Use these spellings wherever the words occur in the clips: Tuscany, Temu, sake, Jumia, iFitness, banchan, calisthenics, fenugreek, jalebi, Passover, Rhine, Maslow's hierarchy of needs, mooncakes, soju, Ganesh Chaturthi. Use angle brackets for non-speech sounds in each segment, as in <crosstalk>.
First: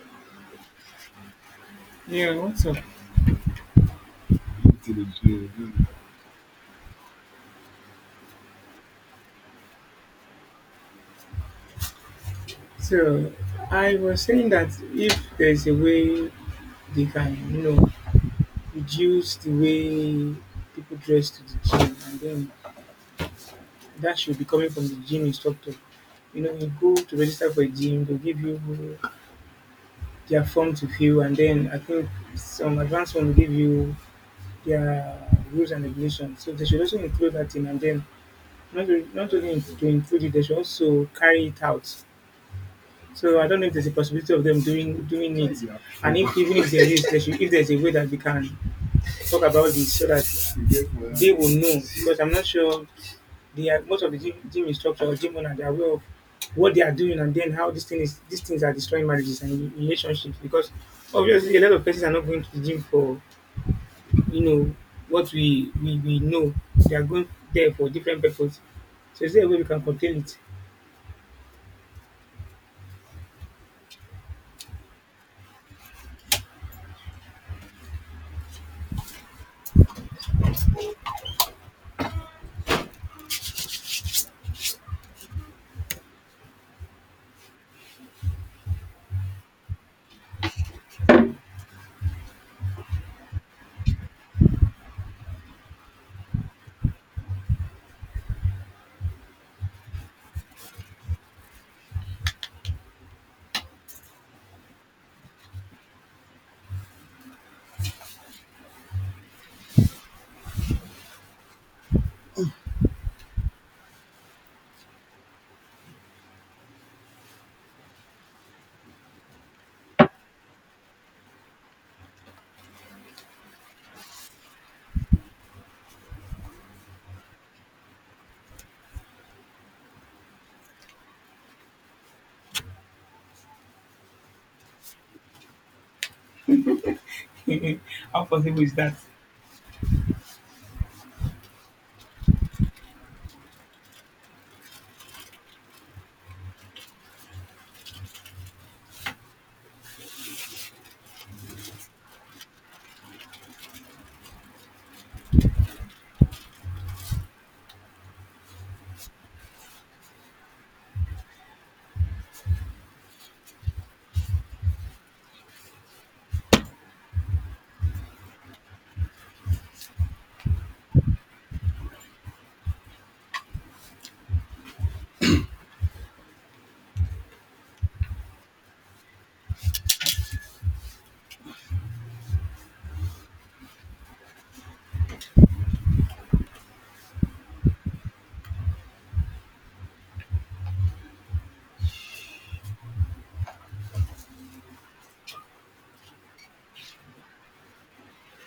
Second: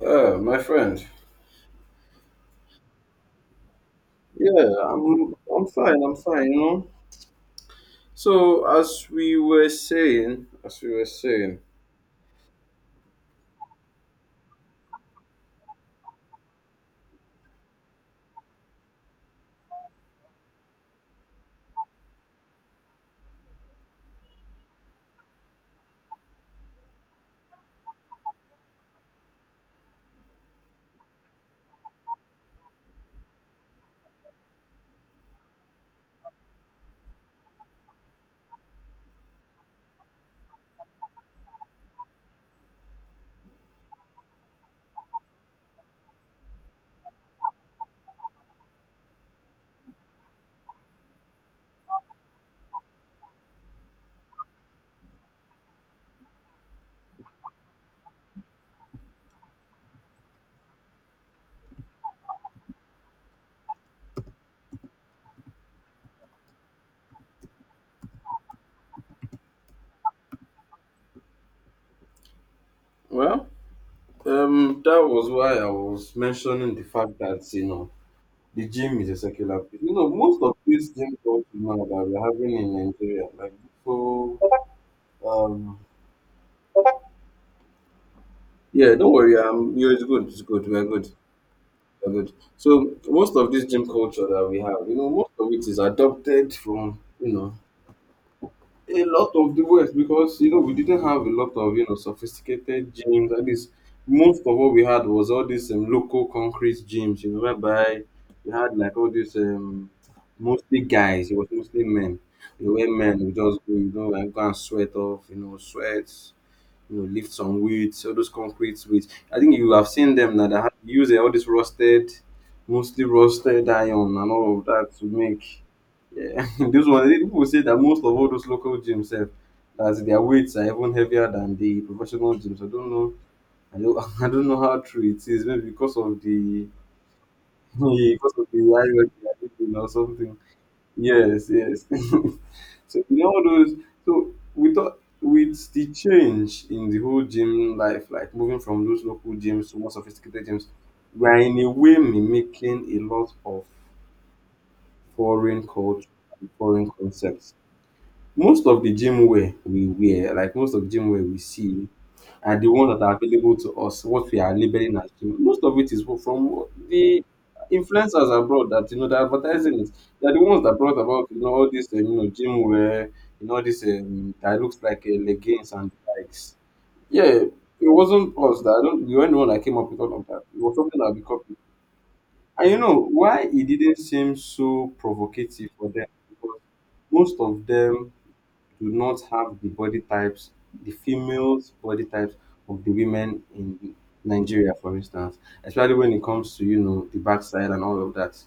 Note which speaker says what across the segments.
Speaker 1: My friend.
Speaker 2: Yeah, what's up?
Speaker 1: Yeah,
Speaker 2: To the
Speaker 1: I'm
Speaker 2: gym.
Speaker 1: fine, I'm fine, you know. So as we were saying, as we were saying,
Speaker 2: So I was saying that if there's a way they can, you know, reduce the way people dress to the gym, and then that should be coming from the gym instructor. You know, you go to register for a gym, they'll give you their form to fill, and then I think some advanced one will give you their rules and regulations. So they should also include that in, and then not, not only to include it, they should also carry it out. So I don't know if there's a possibility of them doing it, and if even if there is, there should, if there's a way that we can talk about this so that they will know, because I'm not sure they are, most of the gym, gym instructor or gym owner, they are aware of what they are doing and then how these things are destroying marriages and relationships, because obviously a lot of persons are not going to the gym for you know what we know. They are going there for different purposes. So is there a way we can contain it?
Speaker 1: well, that was why I was mentioning the fact that, you know, the gym is a secular place. You know, most of these gym culture now that we're having in Nigeria, like so um yeah, don't worry, you it's good, we're good. We're good. So most of this gym culture that we have, you know, most of it is adopted from, you know, a lot of the West, because you know we didn't have a lot of, you know, sophisticated gyms. At least most of what we had was all these local concrete gyms. You know, whereby we had like all these mostly guys. It was mostly men. You know, where men would just go, you know, and go and sweat off. You know, sweat. You know, lift some weights. All those concrete weights. I think you have seen them now. They use all this rusted, mostly rusted iron and all of that to make yeah, <laughs> those one people say that most of all those local gyms have that their weights are even heavier than the professional gyms. I don't know. I don't, <laughs> I don't know how true it is. Maybe because of the <laughs>
Speaker 2: <laughs> How
Speaker 1: because of
Speaker 2: possible
Speaker 1: the
Speaker 2: is that?
Speaker 1: hierarchy I think, or something. Yes, yes. <laughs> So you know all those. So we thought with the change in the whole gym life, like moving from those local gyms to more sophisticated gyms, we are in a way mimicking a lot of foreign culture, and foreign concepts. Most of the gym wear we wear, like most of the gym wear we see are the ones that are available to us, what we are labeling as gym. Most of it is from the influencers abroad that, you know, they're advertising it. They're the ones that brought about, you know, all this you know, gym wear, you know, all this that looks like leggings and likes. Yeah, it wasn't us that I don't. We weren't the one that came up with all of that. It was something that we copied. And you know why it didn't seem so provocative for them, because most of them do not have the body types, the females' body types of the women in Nigeria, for instance, especially when it comes to, you know, the backside and all of that.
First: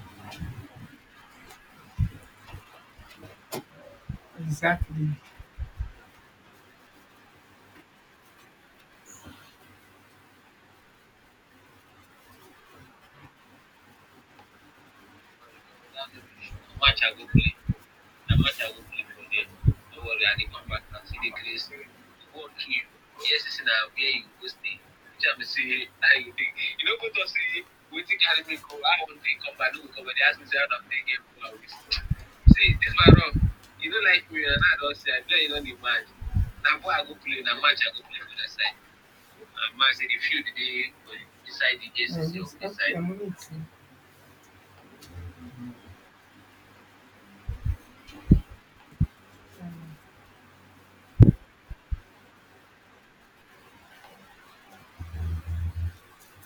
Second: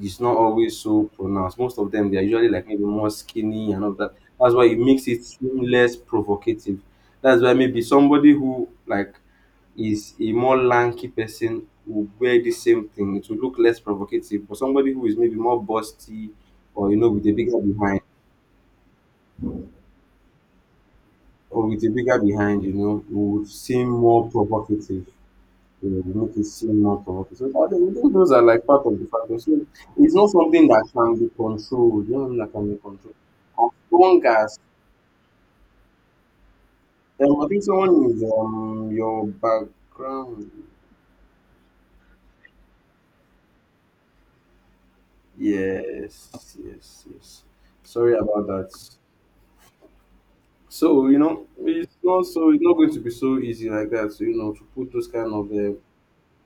Speaker 1: It's not always so pronounced. Most of them, they are usually like maybe more skinny and all that. That's why it makes
Speaker 2: Exactly.
Speaker 1: it seem less provocative. That's why maybe somebody who like is a more lanky person will wear the same thing. It will look less provocative. But somebody who is maybe more busty or you know with a bigger behind or with a bigger behind, you know, it would seem more provocative. You know, it would make it seem more provocative. So all I think those are like part of the factor. So it's not something that can be controlled. You know, that can be controlled. As long as I think someone is your background. Yes, yes, yes. Sorry about that. So you know, it's not so. It's not going to be so easy like that. So you know, to put those kind of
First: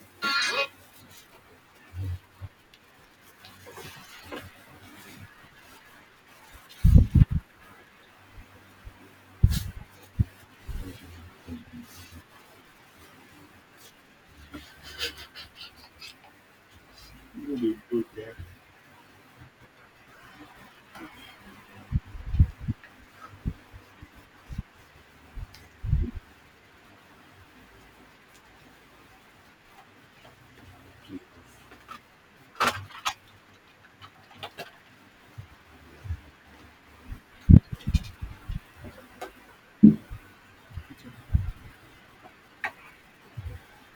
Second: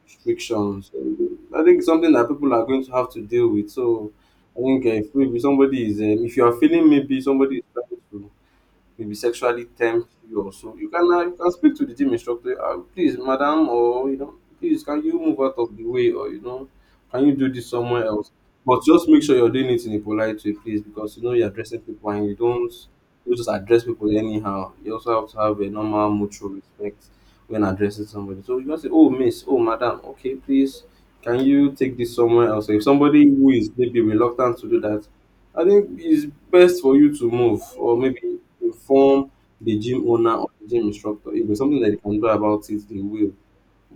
Speaker 1: restrictions. I think it's something that people are going to have to deal with. So I think if somebody is, if you are feeling maybe somebody is trying to maybe sexually tempt you or so, you can speak to the gym instructor, please, madam, or you know, please, can you move out of the way, or you know, can you do this somewhere else? But just make sure you're doing it in a polite way, please, because you know you're addressing people and you don't you just address people anyhow. You also have to have a normal mutual respect when addressing somebody. So you can say, oh, miss, oh, madam, okay, please, can you take this somewhere else? If somebody who is maybe reluctant to do that, I think it's best for you to move or maybe inform the gym owner or the gym instructor. If there's something that they can do about it, they will.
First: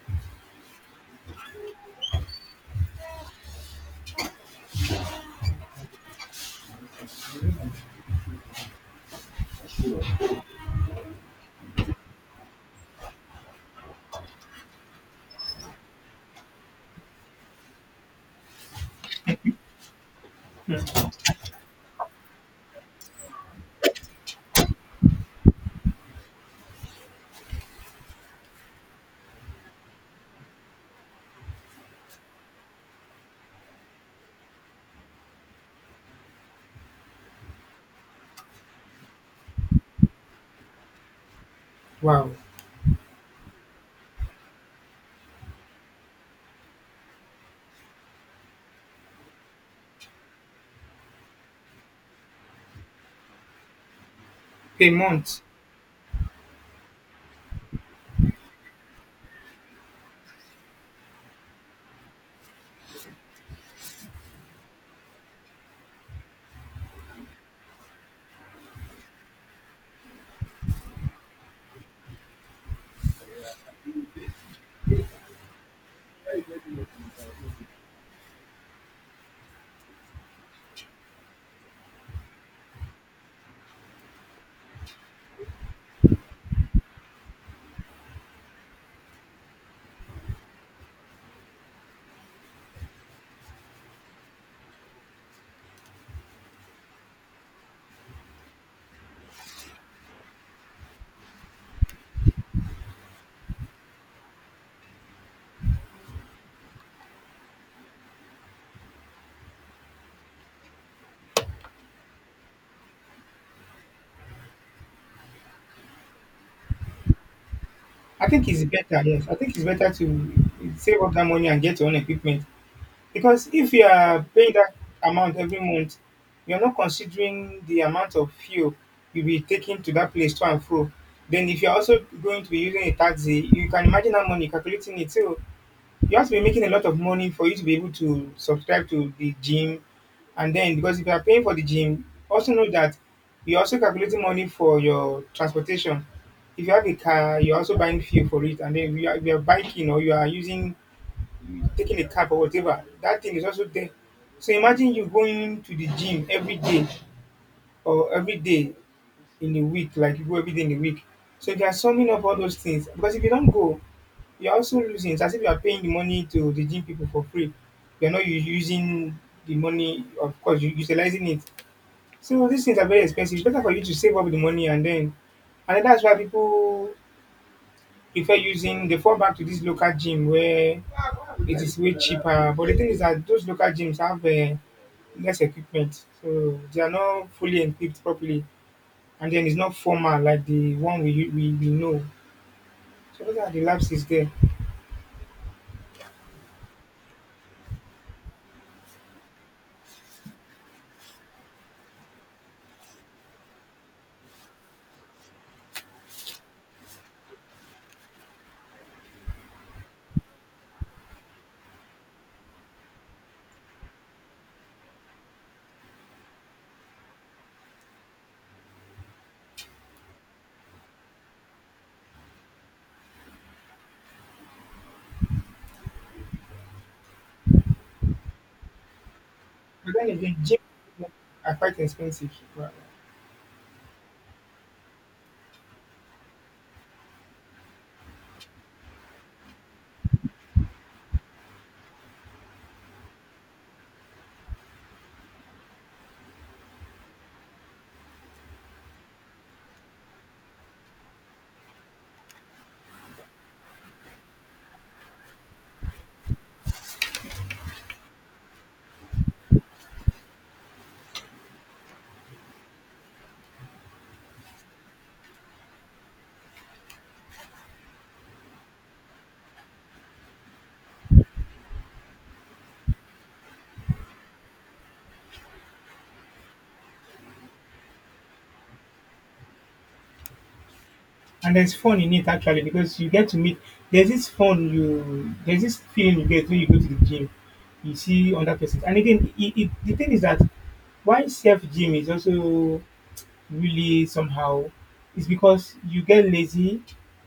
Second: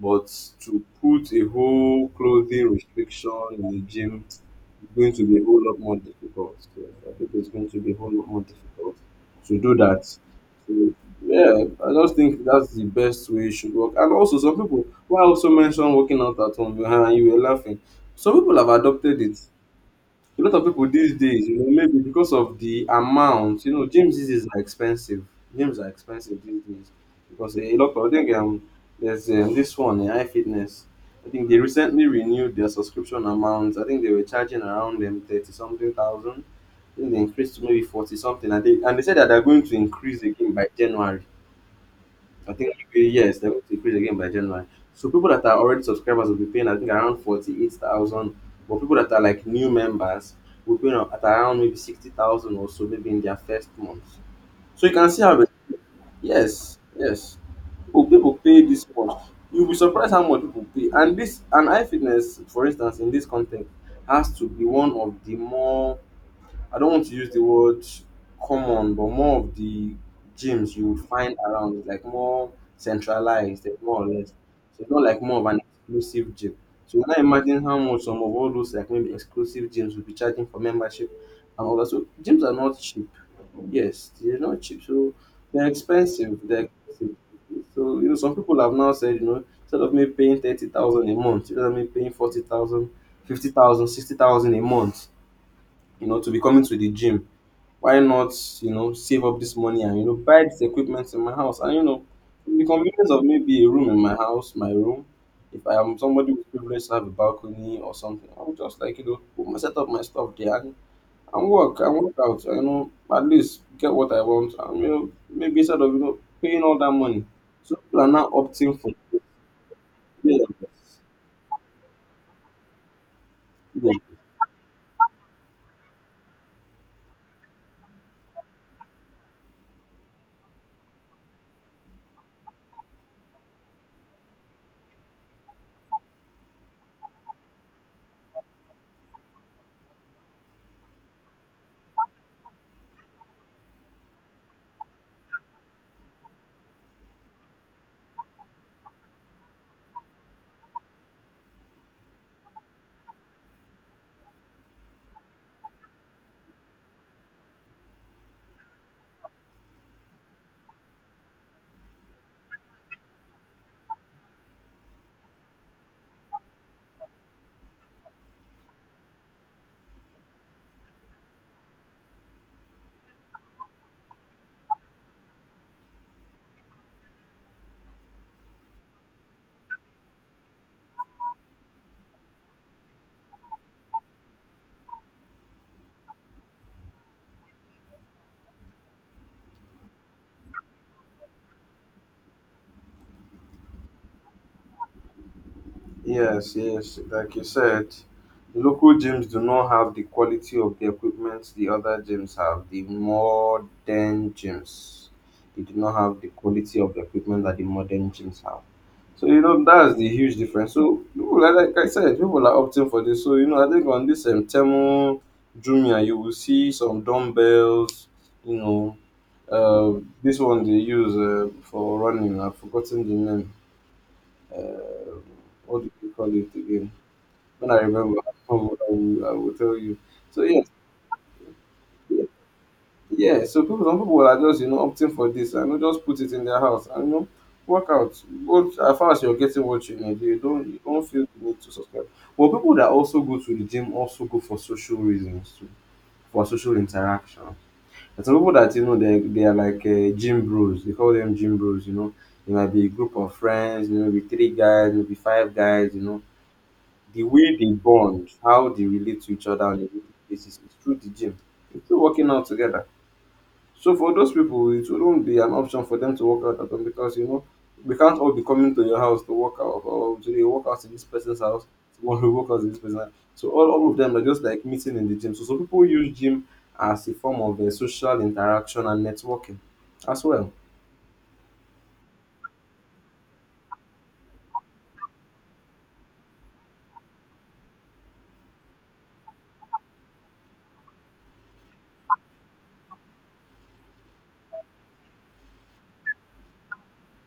Speaker 1: But to put a whole clothing restriction in the gym is going to be a whole lot more difficult. Yes, I think it's going to be a whole lot more difficult to do that. So, yeah, I just think that's the best way it should work. And also, some people, why I also mentioned working out at home, you were laughing. Some people have adopted it, a lot of people these days, you know, maybe because of the amount, you know, James's is expensive. Gyms are expensive these days because a lot of, I think there's this one, AI Fitness. I think they recently renewed their subscription amounts. I think they were charging around them 30 something thousand. I think they increased to maybe 40 something. And they said that they're going to increase again by January.
Speaker 2: Wow.
Speaker 1: I think yes, they're going to increase again by January. So people that are already subscribers will be paying, I think, around 48,000. But people that are like new members will pay at around maybe 60,000 or so, maybe in their first month. So
Speaker 2: A
Speaker 1: you can see
Speaker 2: month.
Speaker 1: how, yes, yes. People pay this much. You'll be surprised how much people pay. And iFitness, for instance, in this context, has to be one of the more, I don't want to use the word common, but more of the gyms you would find around, is like more centralized, eh, more or less. So it's not like more of an exclusive gym. So when I imagine how much some of all those like maybe exclusive gyms would be charging for membership and all that. So gyms are not cheap. Yes, they're not cheap. So they're expensive. They're expensive. So you know, some people have now said, you know, instead of me paying 30,000 a month, instead of me paying 40,000, 50,000, 60,000 a month, you know, to be coming to the gym, why not, you know, save up this money and, you know, buy this equipment in my house, and, you know, the convenience of maybe a room in my house, my room, if I am somebody with privilege to have a balcony or something, I would just, like, you know, put my set up my stuff there, and work out, you know, at least get what I want, and, you know, maybe instead of, you know, paying all that money, so people are
Speaker 2: I
Speaker 1: now
Speaker 2: think it's
Speaker 1: opting for
Speaker 2: better, yes. I think it's better to
Speaker 1: yeah,
Speaker 2: save up that money and get your own equipment. Because if you
Speaker 1: yeah.
Speaker 2: are paying that amount every month, you're not considering the amount of fuel you'll be taking to that place to and fro. Then if you're also going to be using a taxi, you can imagine how money calculating it too. You have to be making a lot of money for you to be able to subscribe to the gym. And then, because if you are paying for the gym, also know that you're also calculating money for your transportation. If you have a car, you're also buying fuel for it. And then if you are biking or you are using taking a cab or whatever, that thing is also there. So imagine you going to the gym every day or every day in a week, like you go every day in a week. So if you are summing up all those things, because if you don't go, you're also losing. It's as if you are paying the money to the gym people for free. You're not using the money, of course, you're utilizing it. So these things are very expensive. It's better for you to save up the money, and then that's why people prefer using, they fall back to this local gym where it is way cheaper. But the thing is that those local gyms have less equipment, so they are not fully equipped properly, and then it's not formal like the one we know. So those are the lapses there.
Speaker 1: Yes, yes, like you said, local gyms do not have the quality of the equipment the other gyms have. The modern gyms, they do not have the quality of the equipment that the modern gyms have. So you know that's the huge difference. So like I said, people are opting for this. So you know, I think on this Temu, Jumia, you will see some dumbbells. You know, this one they use for running. I've forgotten the name. What do you call it again? When I remember, <laughs> I will tell
Speaker 2: But
Speaker 1: you.
Speaker 2: then again,
Speaker 1: So
Speaker 2: gym
Speaker 1: yes,
Speaker 2: are quite
Speaker 1: yeah,
Speaker 2: expensive, right?
Speaker 1: yeah. So people, some people are just, you know, opting for this and, you know, just put it in their house and, you know, work out. What, as far as you're getting what you need, you don't feel the need to subscribe. But people that also go to the gym also go for social reasons too, for social interaction. And some people that you know they are like gym bros. They call them gym bros. You know, it might be a group of friends. You know, be three guys, maybe five guys. You know the way they bond, how they relate to each other on a daily basis is through the gym. They're still working out together. So for those people, it wouldn't be an option for them to work out at home, because you know we can't all be coming to your house to work out, or to work out to this person's house, tomorrow we work out to this person's house. So all of them are just like meeting in the gym. So some people use gym as a form of a social interaction and networking as well.
Speaker 2: And there's fun in it actually, because you get to meet. There's this fun you there's this feeling you get when you go to the gym. You see other persons, and again, the thing is that why self gym is also really somehow is because you get lazy.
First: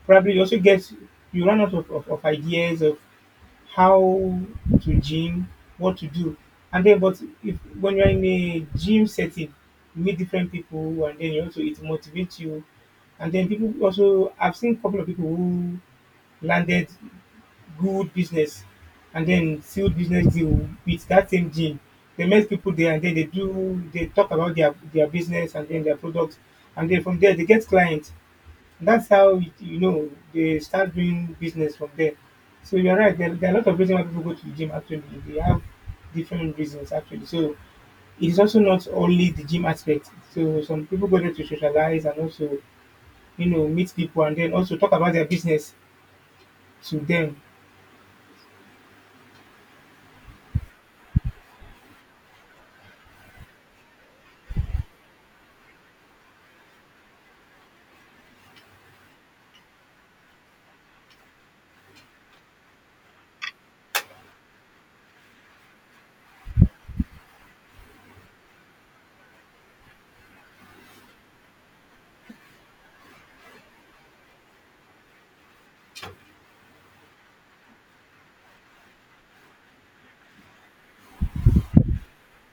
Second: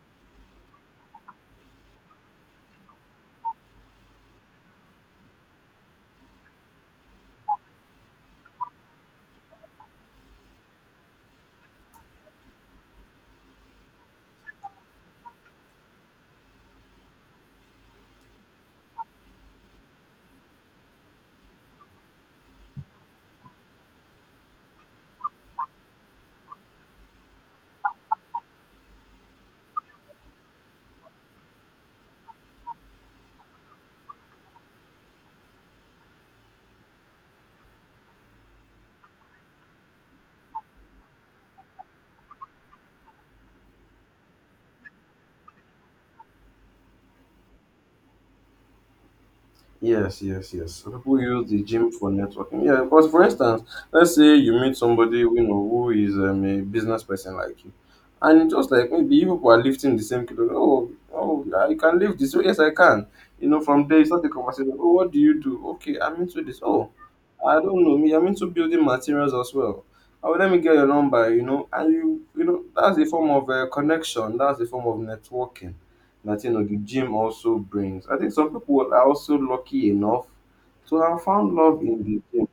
Speaker 2: Probably you also get you run out of, of ideas of how to gym, what to do. And then, but if when you're in a gym setting, you meet different people, and then you also it motivates you. And then people also, I've seen a couple of people who landed good business and then sealed business deal with that same gym. They met people there, and then they do they talk about their business and then their products, and then from there they get clients. That's how it, you know they start doing business from there. So you're right. There are a lot of reasons why people go to the gym. Actually, they have different reasons. Actually, so it's also not only the gym aspect. So some people go there to socialize and also, you know, meet people and then also talk about their business to them.
Speaker 1: Yes, yes, yes. So people use the gym for networking. Yeah, because for instance, let's say you meet somebody you know who is a business person like you, and it's just like maybe you people are lifting the same kilo. Oh, oh, yeah, you can lift this. Oh, yes, I can. You know, from there you start the conversation. Oh, what do you do? Okay, I'm into this. Oh, I don't know. Me, I'm into building materials as well. Oh, let me get your number. You know, and that's a form of connection. That's a form of networking that you know the gym also brings. I think some people are also lucky enough to have found love in the gym.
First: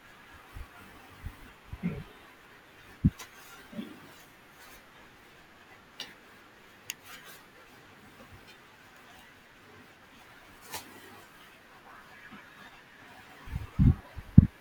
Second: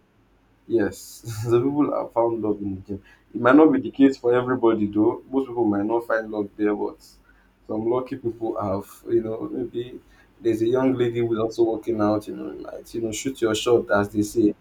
Speaker 1: Yes, <laughs> some people have found love in the gym. It might not be the case for everybody though. Most people might not find love there, but some lucky people have, you know, maybe there's a young lady who's also working out, you know, might shoot your shot as they say,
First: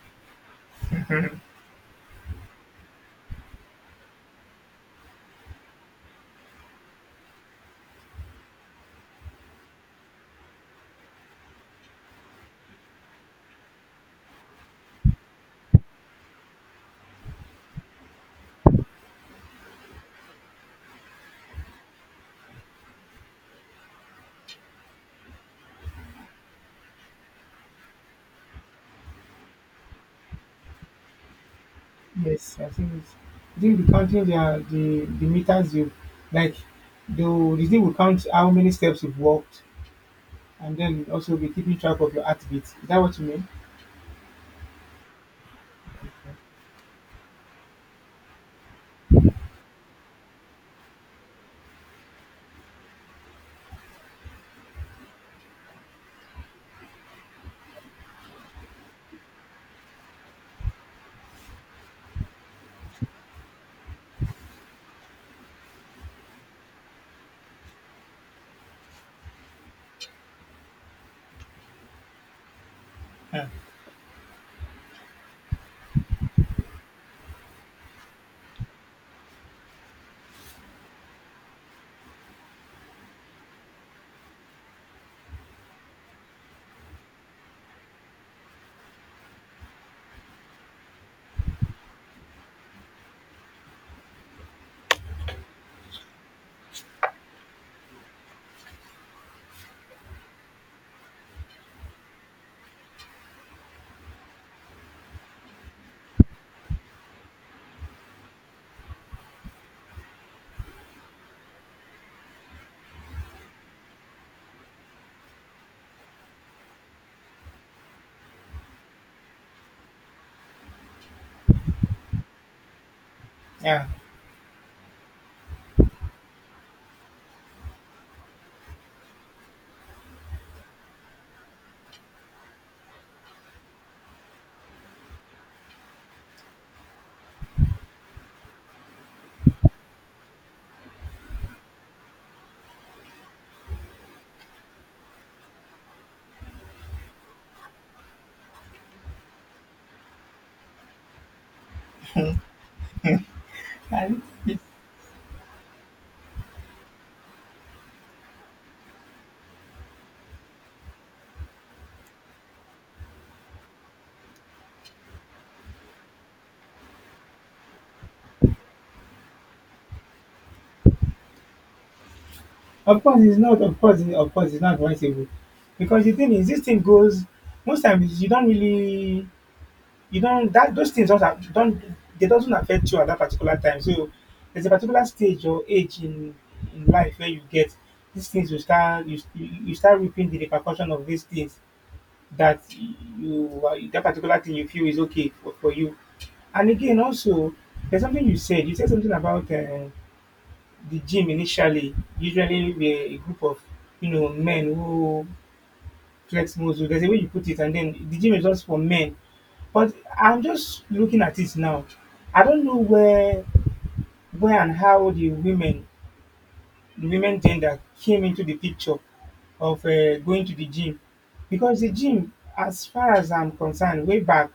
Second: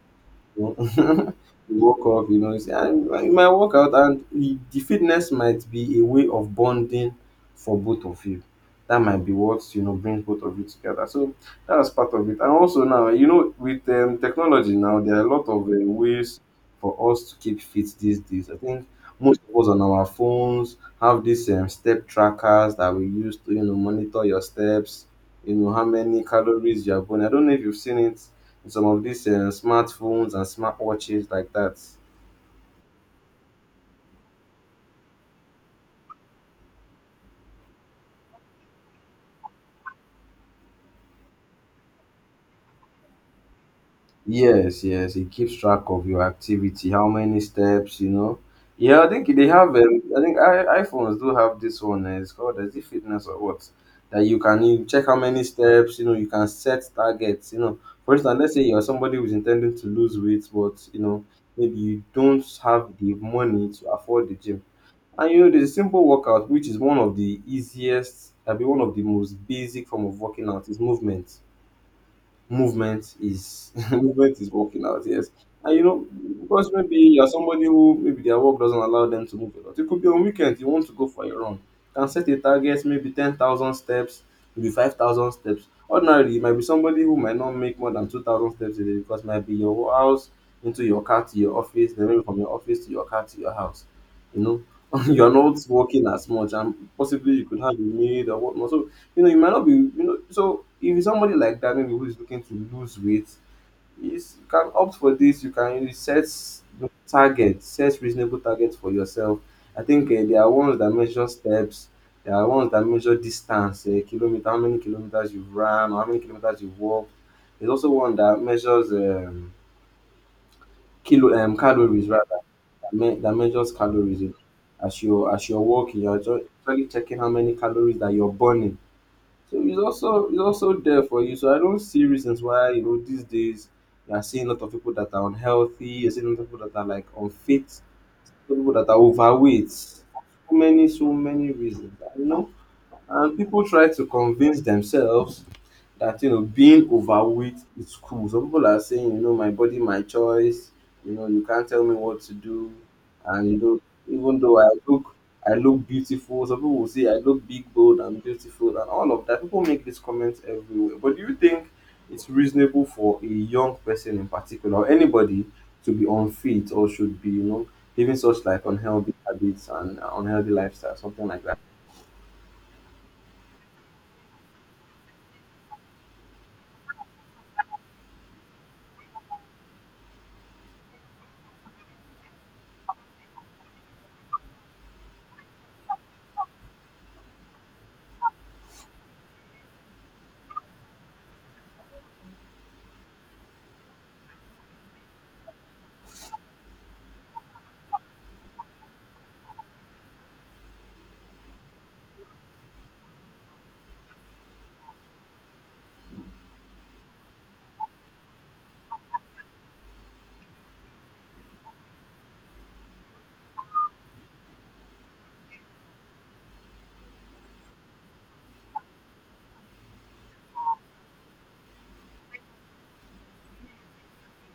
Speaker 1: you know, <laughs> you walk off, you know, you say, "Ah, you might walk out and the fitness might be a way of bonding for both of you. That might be what, you know, brings both of you together. So that's part of it. And also now, you know, with technology now, there are a lot of ways for us to keep fit these days. I think most of us on our phones have these step trackers that we use to, you know, monitor your steps, you know, how many calories you are burning. I don't know if you've seen it, some of these smartphones and smartwatches like that.
Speaker 2: Yes, I think it's, I think the counting their the meters you like the thing will count how many steps you've walked, and then also be keeping track of your heartbeat. Is that what you mean?
Speaker 1: Yes, yes, it keeps track of your activity, how many steps, you know. Yeah, I think they have. iPhones do have this one. It's called, is it fitness or what? That you can, you check how many steps. You know, you can set targets. You know, for instance, let's say you're somebody who's intending to lose weight, but you know maybe you don't have the money to afford the gym. And you know, there's a simple workout which is one of the easiest, I mean, one of the most basic form of working out is movement.
Speaker 2: Yeah.
Speaker 1: Is <laughs> Movement is working out, yes. And you know, because maybe you're somebody who maybe their work doesn't allow them to move a lot. It could be on weekend you want to go for a run. You can set a target, maybe 10,000 steps, maybe 5,000 steps. Ordinarily, it might be somebody who might not make more than 2,000 steps a day because it might be your house into your car to your office, then maybe from your office to your car to your house. You know, <laughs> you're not working as much, and possibly you could have a maid or whatnot. So you know, you might not be, you know, so if it's somebody like that, maybe who is looking to lose weight, is you can opt for this. You can, you set targets, set reasonable targets for yourself. I think there are ones that measure steps. There are ones that measure distance, kilometer, how many kilometers you've run, or how many kilometers you've walked. There's also one that measures kilo calories rather, that, that measures
Speaker 2: Yeah.
Speaker 1: calories, you know, as you're walking. You're actually checking how many calories that you're burning, so it's also, it's also there for you. So I don't see reasons why you know these days you are seeing a lot of people that are unhealthy. You're seeing a lot of people that are like unfit. A lot of people that are overweight. So many, so many reasons. You know, and people try to convince themselves that you know being overweight is cool. Some people are saying, you know, my body, my choice. You know, you can't tell me what to do. And you know,
Speaker 2: And
Speaker 1: even
Speaker 2: it,
Speaker 1: though I look beautiful. Some people will say I look big, bold, and beautiful, and all of that. People make these comments everywhere. But do you think it's reasonable for a young person in particular, or anybody, to be unfit or should be, you know, living such like unhealthy habits and unhealthy lifestyle, something like that?
Speaker 2: of course, it's not. Of course, of course, it's not advisable, because the thing is, this thing goes. Most times, you don't really, you don't that those things don't, they doesn't affect you at that particular time. So there's a particular stage or age in life where you get these things. You start you start reaping the repercussion of these things, that you that particular thing you feel is okay for you. And again, also, there's something you said. You said something about the gym initially usually were a group of, you know, men who flex muscle. There's a way you put it, and then the gym is just for men. But I'm just looking at it now. I don't know where and how the women gender came into the picture of going to the gym, because the gym, as far as I'm concerned, way back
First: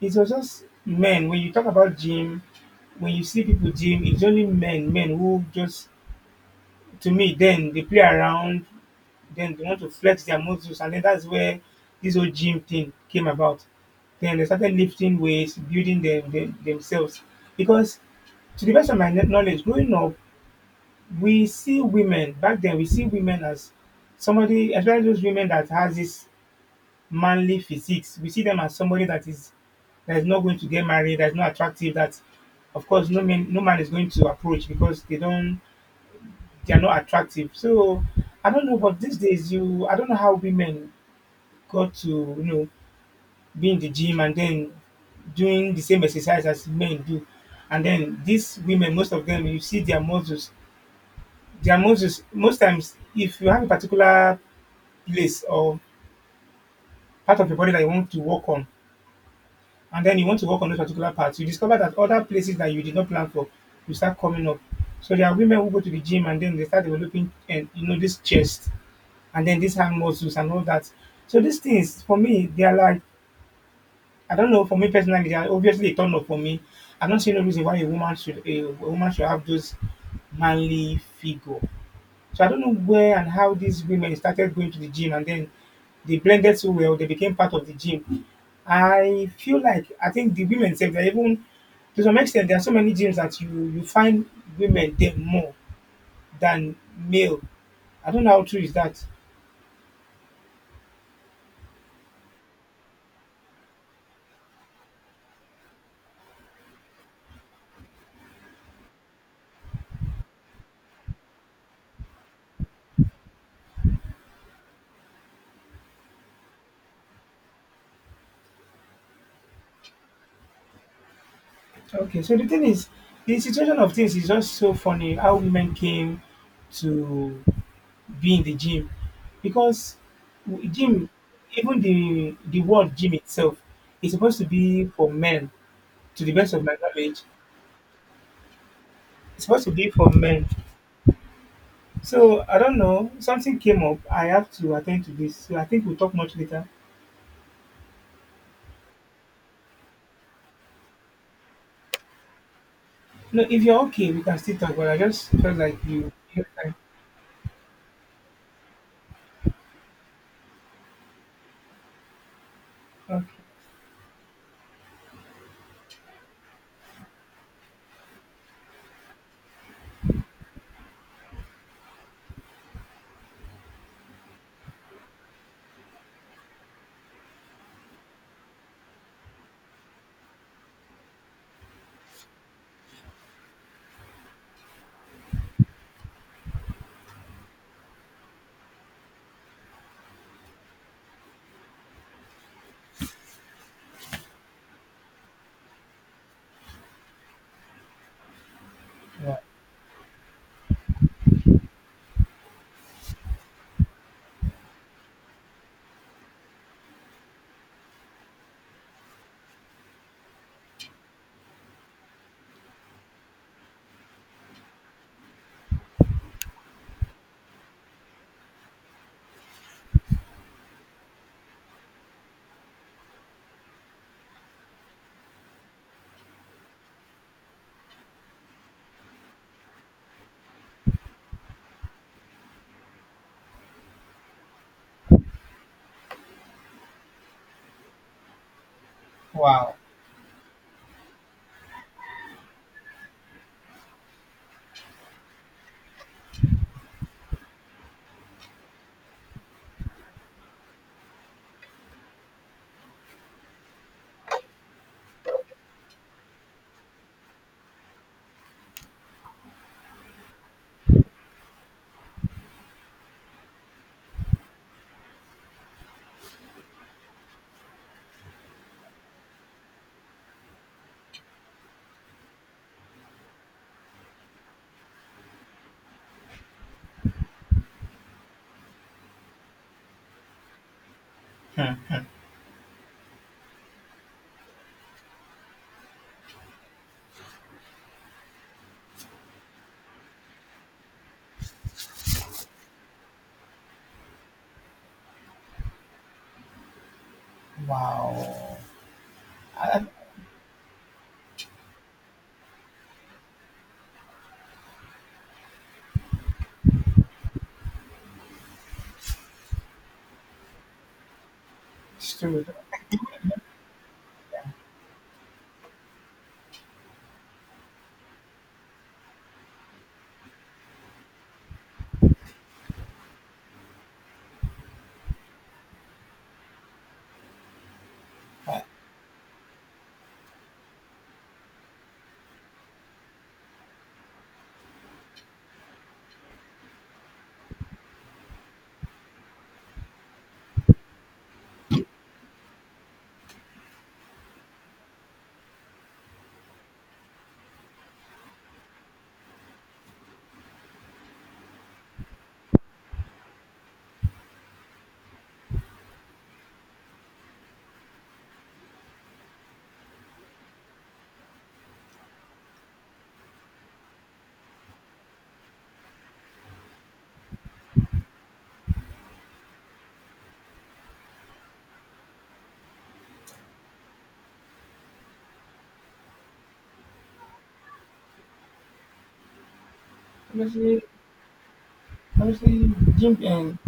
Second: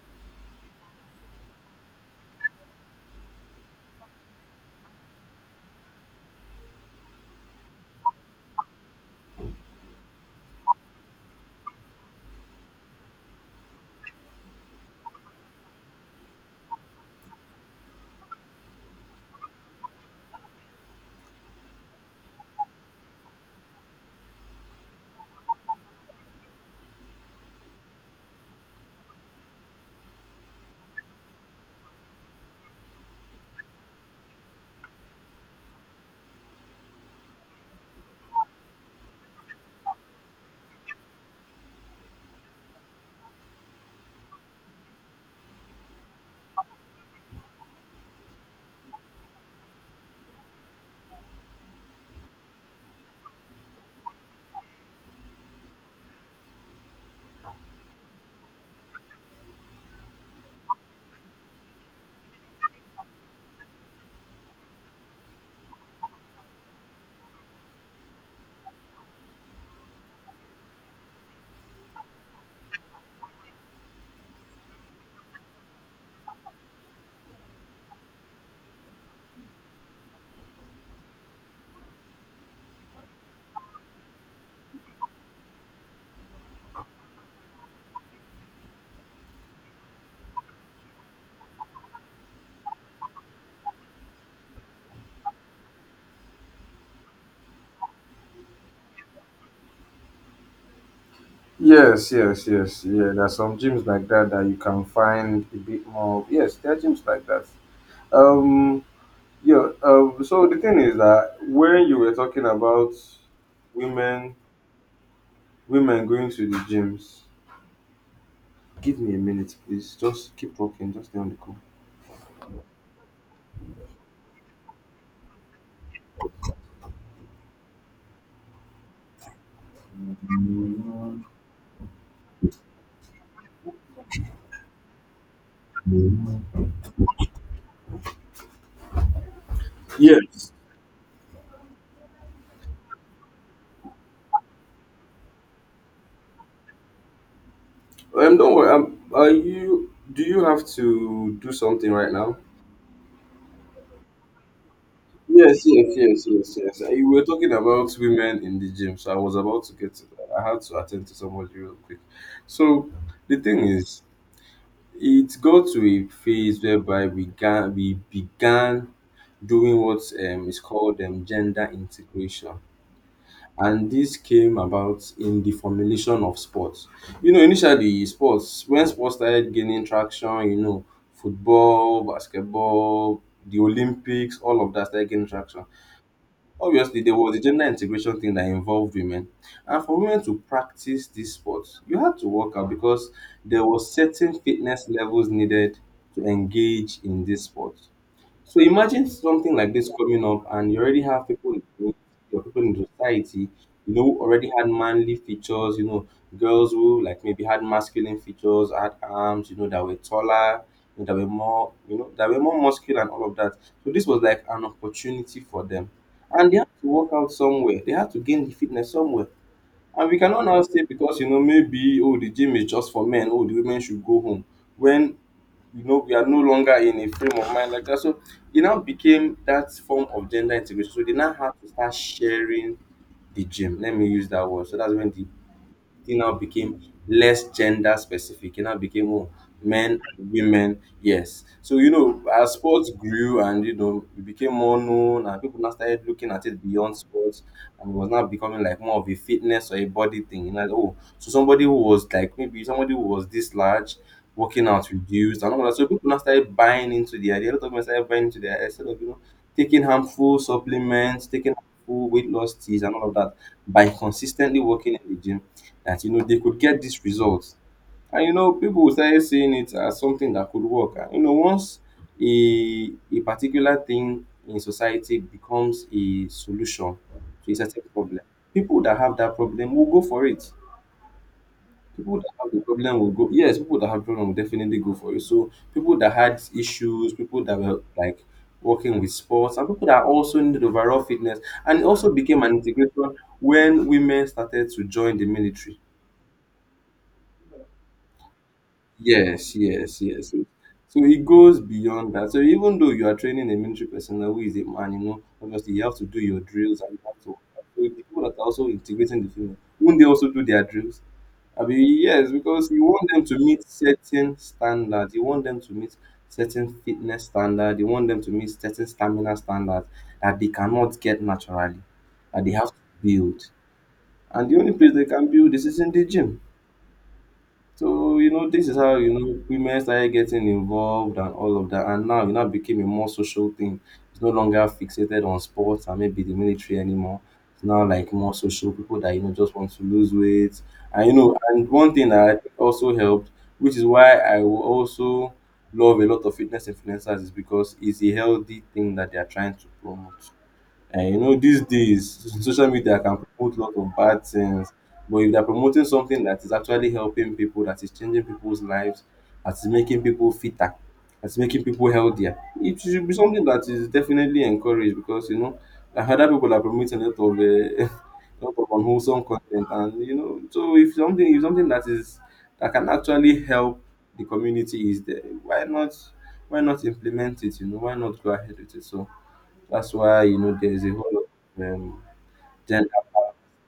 Speaker 2: it was just men. When you talk about gym, when you see people gym, it's only men, men who just to me then they play around, then they want to flex their muscles, and then that's where this whole gym thing came about, then they started lifting weights building them, themselves, because to the best of my knowledge growing up, we see women back then, we see women as somebody, especially those women that has this manly physiques, we see them as somebody that is not going to get married, that is not attractive, that of course no man is going to approach because they don't they are not attractive. So I don't know, but these days you, I don't know how women got to, you know, be in the gym, and then doing the same exercise as men do, and then these women, most of them, you see their muscles. Most times, if you have a particular place or part of your body that you want to work on, and then you want to work on those particular parts, you discover that other places that you did not plan for you start coming up. So there are women who go to the gym and then they start developing, and you know, this chest and then this hand muscles and all that. So these things for me, they are like I don't know. For me personally, they are obviously a turn off for me. I do not see no reason why a woman should have those manly figure. So I don't know where and how these women started going to the gym and then they blended so well, they became part of the gym. I feel like I think the women say they're even to some extent there are so many gyms that you find women there more than male. I don't know how true is that.
Speaker 1: Yes, yes, yes. Yeah, there are some gyms like that that you can find a bit more. Yes, there are gyms like that. Um, yeah. So the thing is that when you were talking about women, women going to the gyms. Give me a minute, please. Just keep talking. Just stay on the call.
Speaker 2: Okay, so the thing is, the situation of things is just so funny how women came to be in the gym, because gym, even the word gym itself, is supposed to be for men. To the best of my knowledge, it's supposed to be for men.
Speaker 1: Yes.
Speaker 2: So I don't know. Something came up. I have to attend to this. So I think we'll talk much later.
Speaker 1: Don't worry. Are you? Do you have to do something right now?
Speaker 2: No, if you're okay, we can still talk. But I just felt
Speaker 1: Yes,
Speaker 2: like
Speaker 1: yes,
Speaker 2: you.
Speaker 1: yes, yes, yes. You were talking about women in the gym, so I was about to get to that. I had to attend to somebody real quick. So
Speaker 2: Okay.
Speaker 1: the thing is, it got to a phase whereby we began doing what is called, gender integration, and this came about in the formulation of sports. You know, initially sports, when sports started gaining traction, you know, football, basketball, the Olympics, all of that started gaining traction. Obviously, there was a gender integration thing that involved women. And for women to practice this sport, you had to work out because there was certain fitness levels needed to engage in this sport. So imagine something like this coming up, and you already have people in the community or people in the society, you know, who already had manly features, you know, girls who like maybe had masculine features, had arms, you know, that were taller, you know, that were more, you know, that were more muscular and all of that. So this was like an opportunity for them. And they had to work out somewhere. They had to gain the fitness somewhere. And we cannot now say because you know maybe oh the gym is just for men, oh the women should go home. When you know we are no longer in a frame of mind like that. So it now became that form of gender integration. So they now have to start sharing the gym. Let me use that word. So that's when the, it now became less gender specific. It now became oh,
Speaker 2: Wow. Wow.
Speaker 1: men and women. Yes. So you know, as sports grew and you know it became more known and people now started looking at it beyond sports, and it was now becoming like more of a fitness or a body thing. You know, like, oh, so somebody who was like maybe somebody who was this large working out reduced and all that. So people now started buying into the idea. A lot of people started buying into the idea, instead of you know taking harmful supplements, taking harmful weight loss teas and all of that, by consistently working in the gym, that you know they could get this result. And you know, people started seeing it as something that could work. And you know, once a particular thing in society becomes a solution to a certain problem, people that have that problem will go for it. People that have the problem will go. Yes, people that have problem will definitely go for it. So people that had issues, people that were like working with sports, and people that also needed overall fitness, and it also became an integration when women started to join the military.
Speaker 2: Wow.
Speaker 1: Yes,
Speaker 2: I, I-
Speaker 1: yes, yes. So so it goes beyond that. So even though you are training a military personnel who is a man, you know, obviously you have to do your drills and you have to. So the people that are also integrating the film, won't they also do their drills? I mean,
Speaker 2: it's
Speaker 1: yes,
Speaker 2: true.
Speaker 1: because you want them to meet certain standards. You want them to meet certain fitness standard. You want them to meet certain stamina standards that they cannot get naturally, that they have to build. And the only place they can build this is in the gym. So, you know,
Speaker 2: Uh,
Speaker 1: this is how, you know, women started getting involved and all of that. And now it now became a more social thing. It's no longer fixated on sports and maybe the military anymore. It's now like more social people that, you know, just want to lose weight. And, you know, and one thing that I think also helped, which is why I will also love a lot of fitness influencers, is because it's a healthy thing that they are trying to promote. And you know, these days, social media can promote a lot of bad things. But if they're promoting something that is actually helping people, that is changing people's lives, that is making people fitter, that's making people healthier, it should be something that is definitely encouraged because, you know, I've heard that people are promoting a lot of, <laughs> lot of unwholesome content. And, you know, so if something that can actually help the community is there, why not implement it, why not go ahead with it? So, that's why
Speaker 2: Obviously,
Speaker 1: there's a whole lot of
Speaker 2: obviously,
Speaker 1: gender
Speaker 2: gym and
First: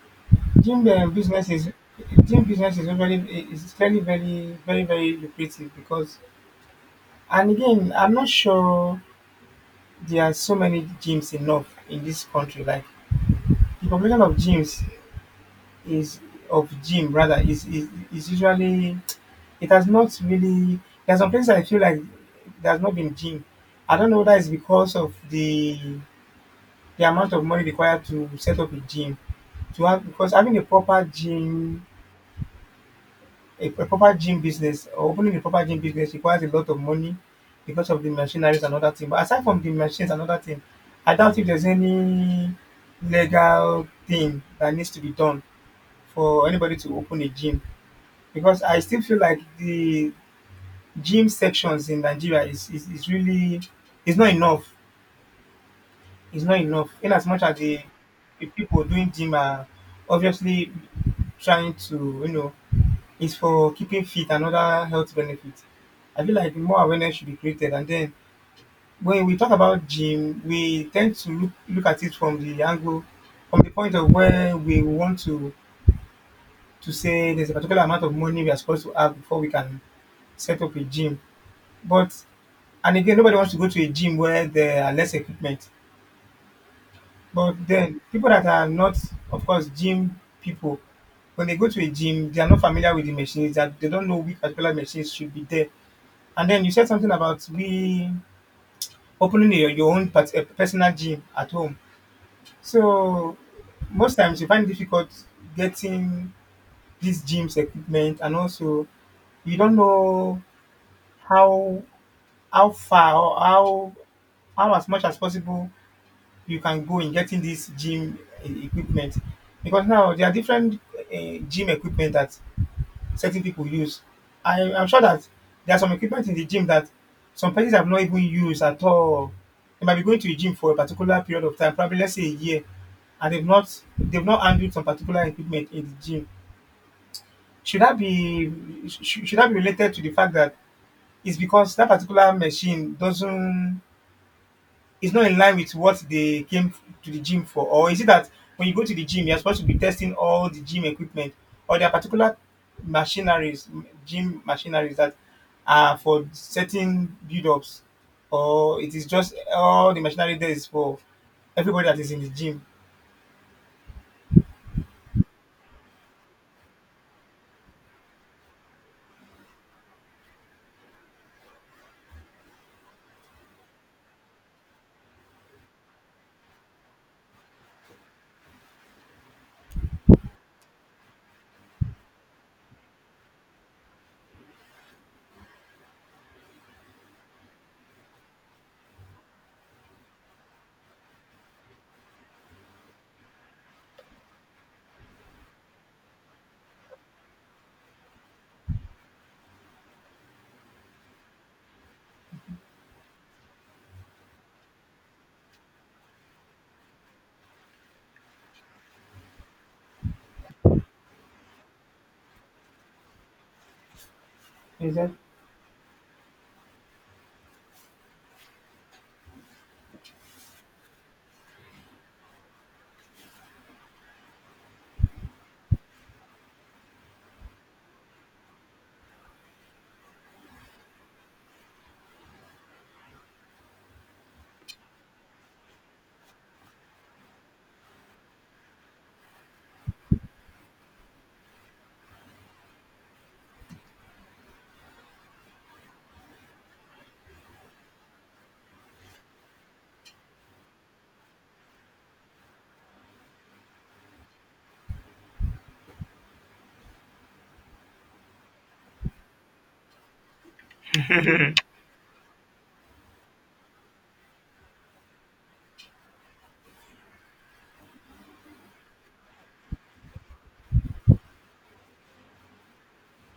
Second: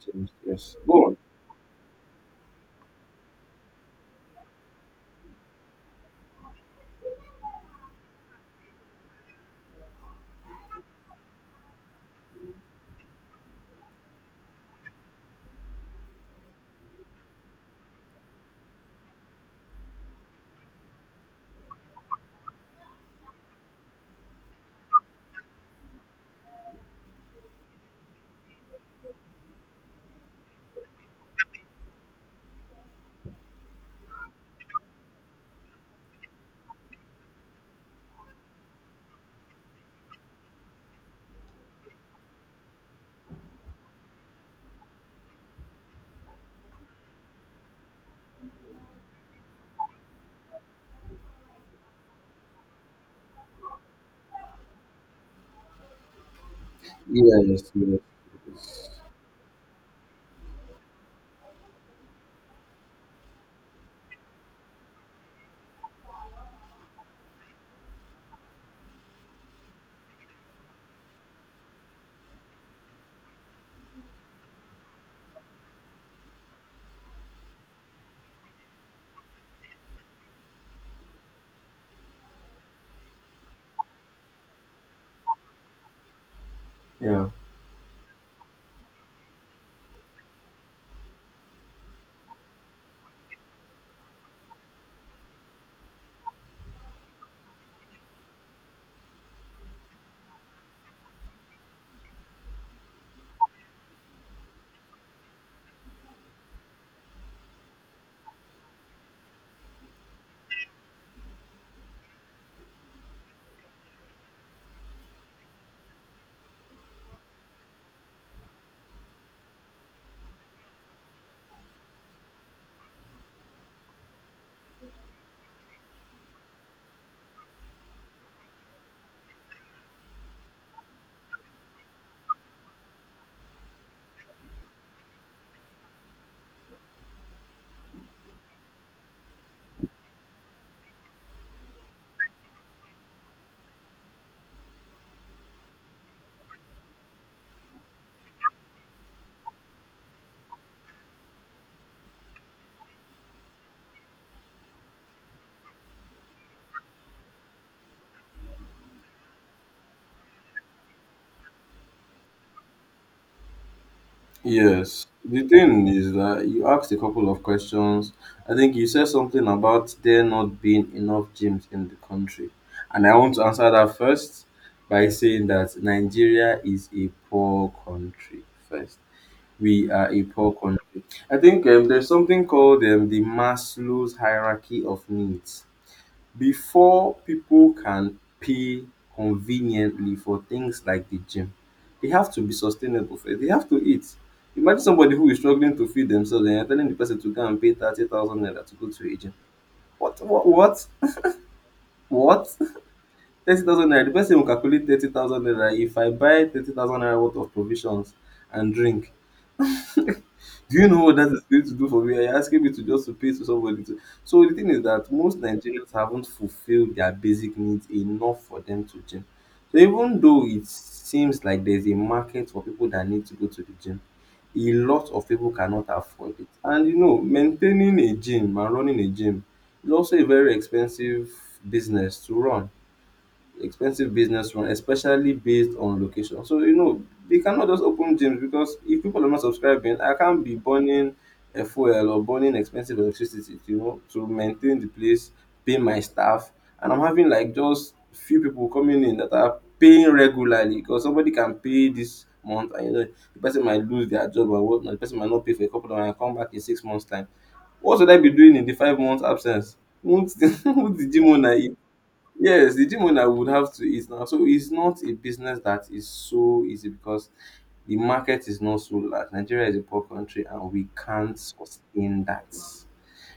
Speaker 1: change. Yes,
Speaker 2: gym
Speaker 1: go on.
Speaker 2: business is gym business is very is very lucrative, because and again I'm not sure there are so many gyms enough in this country. Like the population of gyms is of gym rather is usually it has not really there's some places I feel like there's not been gym. I don't know whether it's because of the amount of money required to set up a gym to have because having a proper gym a proper gym business or opening a proper gym business requires a lot of money because of the machineries and other things. But aside from the machines and other things, I doubt if there's any legal thing that needs to be done for anybody to open a gym, because I still feel like the gym sections in Nigeria is really is not enough is not enough. In as much as
Speaker 1: Yes, yes,
Speaker 2: the people doing gym are obviously trying to, you know, is for keeping fit and other health benefits. I feel like more awareness should be created. And then when we talk about gym, we tend to look at it from the angle, from the point of where we want to say there's a particular amount of money we are supposed to have before we can set up a gym. But and again, nobody wants to go to a gym where there are less equipment.
Speaker 1: yeah.
Speaker 2: But then people that are not, of course, gym people, when they go to a gym, they are not familiar with the machines, that they don't know which particular machines should be there. And then you said something about we opening your own personal gym at home. So most times you find it difficult getting these gyms equipment, and also you don't know how how far or how as much as possible you can go in getting this gym equipment, because now there are different gym equipment that certain people use. I am sure that there are some equipment in the gym that some persons have not even used at all. They might be going to a gym for a particular period of time, probably let's say a year, and they've not handled some particular equipment in the gym. Should that be should that be related to the fact that it's because that particular machine doesn't is not in line with what they came to the gym for? Or is it that when you go to the gym, you're supposed to be testing all the gym equipment, or there are particular machineries, gym machineries that are for certain build ups, or it is just all the machinery there is for everybody that is in the gym?
Speaker 1: Yes. The thing is that you asked a couple of questions. I think you said something about there not being enough gyms in the country. And I want to answer that first by saying that Nigeria is a poor country first. We are a poor country. I think there's something called the Maslow's hierarchy of needs. Before people can pay conveniently for things like the gym, they have to be sustainable first. They have to eat. Imagine somebody who is struggling to feed themselves and you're telling the person to go and pay 30,000 naira to go to a gym. What? What? What? What? 30,000 naira. The person will calculate 30,000 naira. If I buy 30,000 naira worth of provisions and drink, do you know what that is going to do for me? Are asking me to just to pay to somebody to? So the thing is
Speaker 2: Is
Speaker 1: that
Speaker 2: that?
Speaker 1: most Nigerians haven't fulfilled their basic needs enough for them to gym. So even though it seems like there's a market for people that need to go to the gym, a lot of people cannot afford it. And you know, maintaining a gym and running a gym is also a very expensive business to run, expensive business run, especially based on location. So you know they cannot just open gyms, because if people are not subscribing, I can't be burning a fuel or burning expensive electricity, you know, to maintain the place, pay my staff, and I'm having like just few people coming in that are paying regularly. Because somebody can pay this month and, you know, the person might lose their job or whatnot. The person might not pay for a couple of months and come back in 6 months time. What should I be doing in the 5 months absence? Won't <laughs> the won't the gym owner? Yes, the gym owner would have to eat now. So it's not a business that is so easy because the market is not so large. Nigeria is a poor country and we can't sustain that.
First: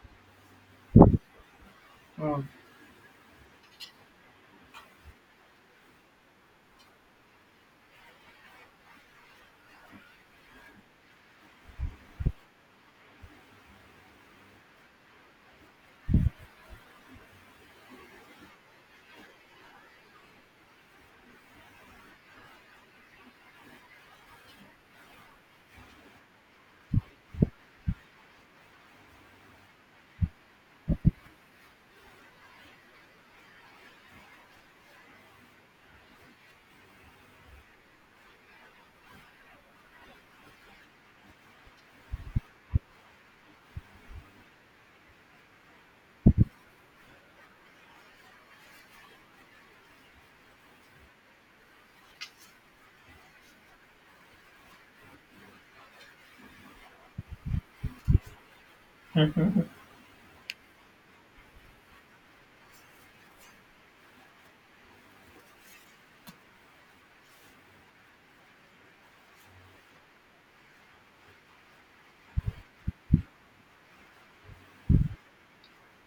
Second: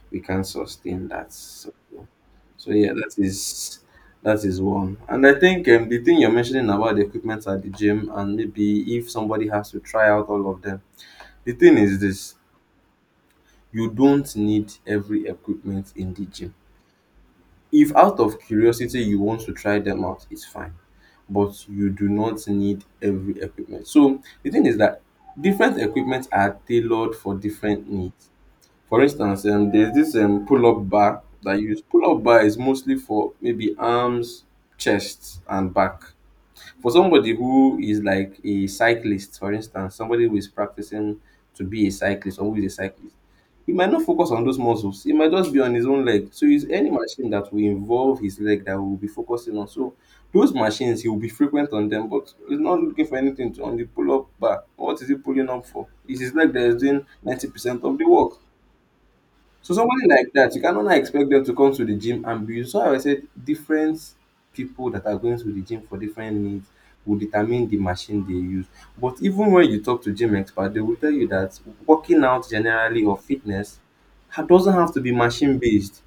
Speaker 1: We can't sustain that. So,
Speaker 2: Oh,
Speaker 1: so yeah, that is one. And I think the thing you're mentioning about the equipment at the gym and maybe if somebody has to try out all of them, the thing is this: you don't need every equipment in the gym. If out of curiosity you want to try them out, it's fine, but you do not need every equipment. So the thing is that different equipment are tailored for different needs. For instance, there's this pull-up bar that you use. Pull-up bar is mostly for maybe arms, chest and back. For somebody who is like a cyclist, for instance, somebody who is practicing to be a cyclist or who is a cyclist, he might not focus on those muscles. He might just be on his own leg. So it's any machine that will involve his leg that will be focusing on. So those machines, he will be frequent on them, but he's not looking for anything to, on the pull-up bar. What is he pulling up for? It's his leg that is doing 90% of the work. So somebody like that, you cannot now expect them to come to the gym and be, so I said different people that are going to the gym for different needs will determine the machine they use. But even when you talk to gym expert, they will tell you that working out generally or fitness doesn't have to be machine based.